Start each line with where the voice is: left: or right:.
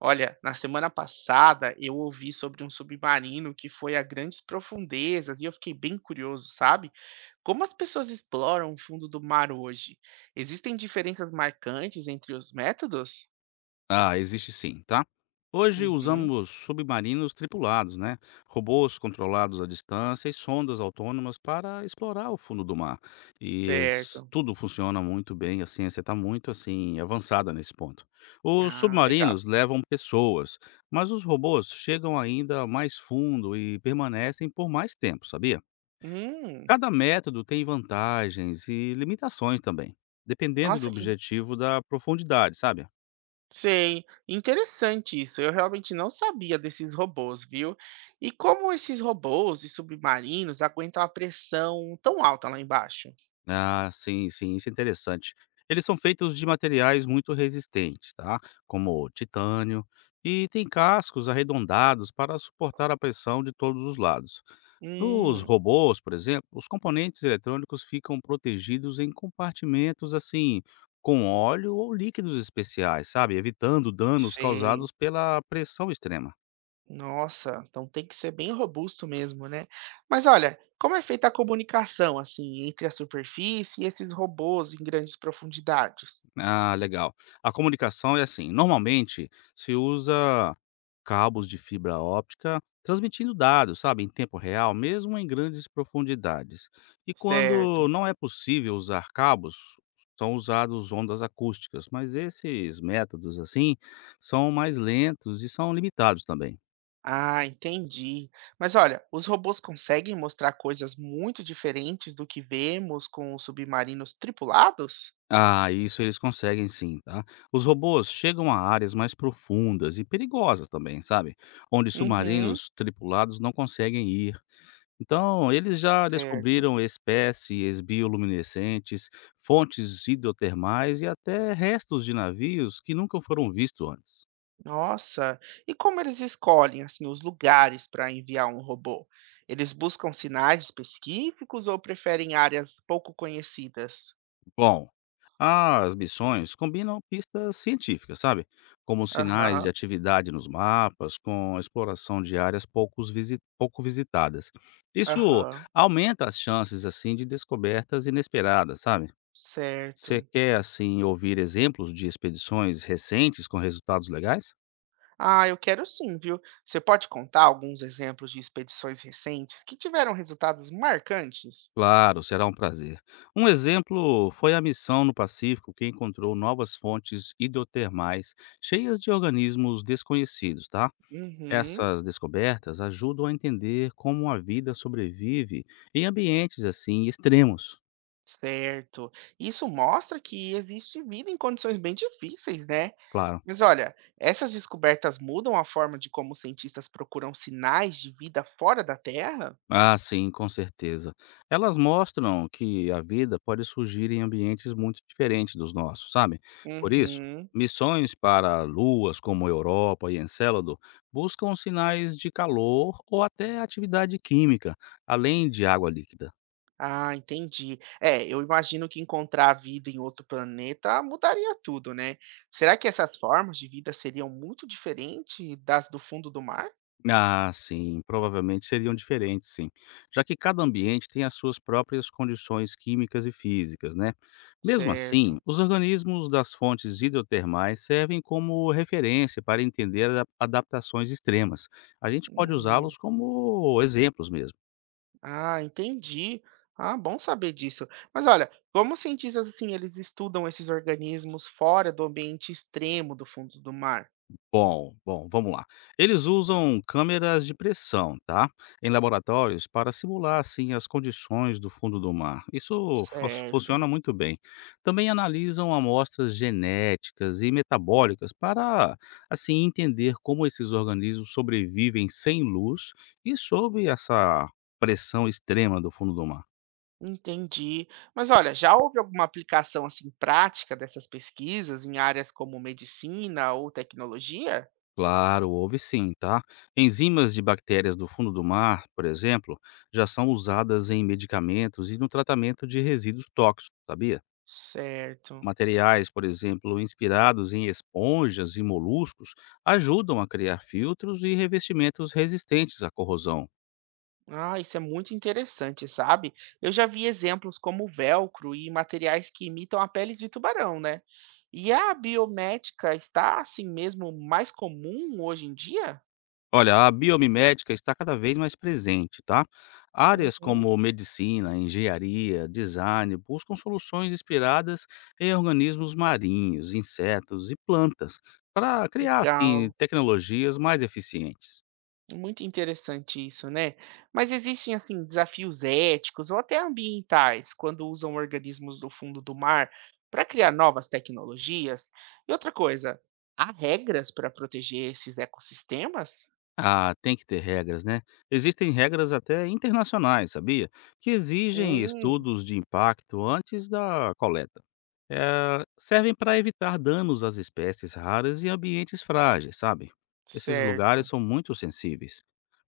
right: Olha, na semana passada eu ouvi sobre um submarino que foi a grandes profundezas e eu fiquei bem curioso, sabe? Como as pessoas exploram o fundo do mar hoje? Existem diferenças marcantes entre os métodos?
left: Ah, existe sim, tá? Hoje
right: Uhum,
left: usamos submarinos tripulados, né? Robôs controlados à distância e sondas autônomas para explorar o fundo do mar.
right: certo.
left: Tudo funciona muito bem, a ciência está muito assim avançada nesse ponto. Os
right: Ah, legal.
left: submarinos levam pessoas, mas os robôs chegam ainda mais fundo e permanecem por mais tempo, sabia?
right: Hum,
left: Cada método tem vantagens e limitações também, dependendo do
right: nossa, que
left: objetivo da profundidade, sabe?
right: sei. Interessante isso. Eu realmente não sabia desses robôs, viu? E como esses robôs e submarinos aguentam a pressão tão alta lá embaixo?
left: Ah, sim, sim, isso é interessante. Eles são feitos de materiais muito resistentes, tá? Como titânio, e têm cascos arredondados para suportar a pressão de todos os lados. Nos
right: Hum,
left: robôs, por exemplo, os componentes eletrônicos ficam protegidos em compartimentos assim, com óleo ou líquidos especiais, sabe? Evitando danos
right: sei.
left: causados pela pressão extrema.
right: Nossa, então tem que ser bem robusto mesmo, né? Mas olha, como é feita a comunicação assim entre a superfície e esses robôs em grandes profundidades?
left: Ah, legal. A comunicação é assim, normalmente se usa cabos de fibra óptica transmitindo dados, sabe, em tempo real, mesmo em grandes profundidades. E
right: Certo.
left: quando não é possível usar cabos, são usados ondas acústicas, mas esses métodos assim são mais lentos e são limitados também.
right: Ah, entendi. Mas olha, os robôs conseguem mostrar coisas muito diferentes do que vemos com os submarinos tripulados?
left: Ah, isso eles conseguem sim, tá? Os robôs chegam a áreas mais profundas e perigosas também, sabe? Onde
right: Uhum,
left: submarinos tripulados não conseguem ir. Então, eles já
right: certo.
left: descobriram espécies bioluminescentes, fontes hidrotermais e até restos de navios que nunca foram vistos antes.
right: Nossa, e como eles escolhem assim os lugares para enviar um robô? Eles buscam sinais específicos ou preferem áreas pouco conhecidas?
left: Bom, as missões combinam pistas científicas, sabe? Como sinais de
right: Aham,
left: atividade nos mapas, com a exploração de áreas pouco visitadas. Isso
right: aham,
left: aumenta as chances, assim, de descobertas inesperadas, sabe? Você
right: certo.
left: quer, assim, ouvir exemplos de expedições recentes com resultados legais?
right: Ah, eu quero sim, viu? Você pode contar alguns exemplos de expedições recentes que tiveram resultados marcantes?
left: Claro, será um prazer. Um exemplo foi a missão no Pacífico que encontrou novas fontes hidrotermais cheias de organismos desconhecidos, tá?
right: Uhum,
left: Essas descobertas ajudam a entender como a vida sobrevive em ambientes assim extremos,
right: certo. Isso mostra que existe vida em condições bem difíceis, né?
left: claro.
right: Mas olha, essas descobertas mudam a forma de como os cientistas procuram sinais de vida fora da Terra?
left: Ah, sim, com certeza. Elas mostram que a vida pode surgir em ambientes muito diferentes dos nossos, sabe? Por isso,
right: Uhum.
left: missões para luas como Europa e Encélado buscam sinais de calor ou até atividade química, além de água líquida.
right: Ah, entendi. É, eu imagino que encontrar vida em outro planeta mudaria tudo, né? Será que essas formas de vida seriam muito diferentes das do fundo do mar?
left: Ah, sim, provavelmente seriam diferentes, sim, já que cada ambiente tem as suas próprias condições químicas e físicas, né? Mesmo assim,
right: Certo.
left: os organismos das fontes hidrotermais servem como referência para entender adaptações extremas. A gente pode
right: Uhum.
left: usá-los como exemplos mesmo.
right: Ah, entendi. Ah, bom saber disso. Mas olha, como os cientistas assim, eles estudam esses organismos fora do ambiente extremo do fundo do mar?
left: Bom, vamos lá. Eles usam câmeras de pressão, tá? Em laboratórios para simular assim as condições do fundo do mar. Isso
right: Certo.
left: funciona muito bem. Também analisam amostras genéticas e metabólicas para assim entender como esses organismos sobrevivem sem luz e sob essa pressão extrema do fundo do mar.
right: Entendi. Mas olha, já houve alguma aplicação assim prática dessas pesquisas em áreas como medicina ou tecnologia?
left: Claro, houve sim, tá? Enzimas de bactérias do fundo do mar, por exemplo, já são usadas em medicamentos e no tratamento de resíduos tóxicos, sabia?
right: Certo.
left: Materiais, por exemplo, inspirados em esponjas e moluscos, ajudam a criar filtros e revestimentos resistentes à corrosão.
right: Ah, isso é muito interessante, sabe? Eu já vi exemplos como velcro e materiais que imitam a pele de tubarão, né? E a biomédica está assim mesmo mais comum hoje em dia?
left: Olha, a biomimética está cada vez mais presente, tá? Áreas
right: Uhum,
left: como medicina, engenharia, design buscam soluções inspiradas em organismos marinhos, insetos e plantas para criar assim
right: legal.
left: tecnologias mais eficientes.
right: Muito interessante isso, né? Mas existem assim desafios éticos ou até ambientais quando usam organismos do fundo do mar para criar novas tecnologias? E outra coisa, há regras para proteger esses ecossistemas?
left: Ah, tem que ter regras, né? Existem regras até internacionais, sabia? Que exigem
right: Hum,
left: estudos de impacto antes da coleta. Servem para evitar danos às espécies raras e ambientes frágeis, sabe? Esses lugares
right: certo.
left: são muito sensíveis.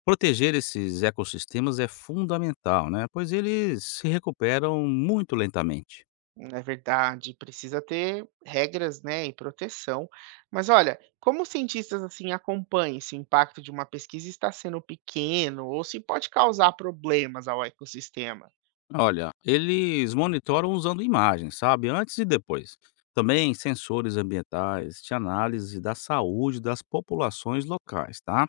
left: Proteger esses ecossistemas é fundamental, né? Pois eles se recuperam muito lentamente.
right: É verdade, precisa ter regras, né, e proteção. Mas olha, como os cientistas assim acompanham se o impacto de uma pesquisa está sendo pequeno ou se pode causar problemas ao ecossistema?
left: Olha, eles monitoram usando imagens, sabe? Antes e depois. Também sensores ambientais de análise da saúde das populações locais, tá?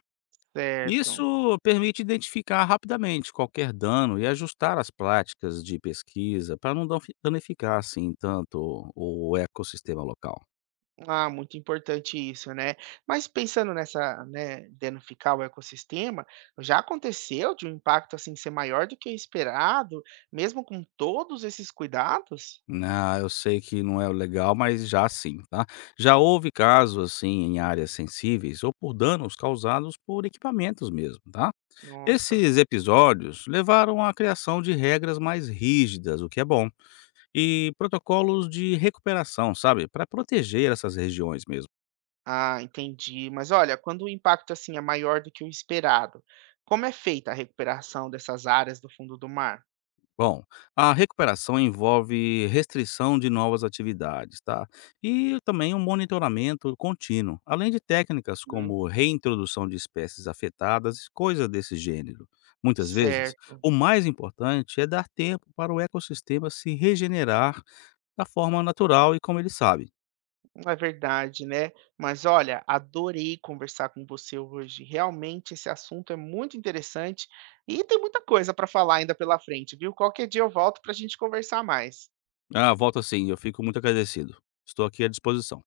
right: Certo.
left: Isso permite identificar rapidamente qualquer dano e ajustar as práticas de pesquisa para não danificar assim tanto o ecossistema local.
right: Ah, muito importante isso, né. Mas pensando nessa, né, danificar o ecossistema, já aconteceu de um impacto, assim, ser maior do que o esperado, mesmo com todos esses cuidados?
left: Né. Ah, eu sei que não é o legal, mas já sim, tá? Já houve casos assim em áreas sensíveis ou por danos causados por equipamentos mesmo, tá?
right: Nossa.
left: Esses episódios levaram à criação de regras mais rígidas, o que é bom, e protocolos de recuperação, sabe, para proteger essas regiões mesmo.
right: Ah, entendi. Mas olha, quando o impacto, assim, é maior do que o esperado, como é feita a recuperação dessas áreas do fundo do mar?
left: Bom, a recuperação envolve restrição de novas atividades, tá? E também um monitoramento contínuo, além de técnicas
right: Hum.
left: como reintrodução de espécies afetadas e coisas desse gênero. Muitas vezes,
right: Certo.
left: o mais importante é dar tempo para o ecossistema se regenerar da forma natural e como ele sabe.
right: É verdade, né. Mas olha, adorei conversar com você hoje. Realmente esse assunto é muito interessante e tem muita coisa para falar ainda pela frente, viu. Qualquer dia eu volto para a gente conversar mais.
left: Ah, volta sim, eu fico muito agradecido. Estou aqui à disposição.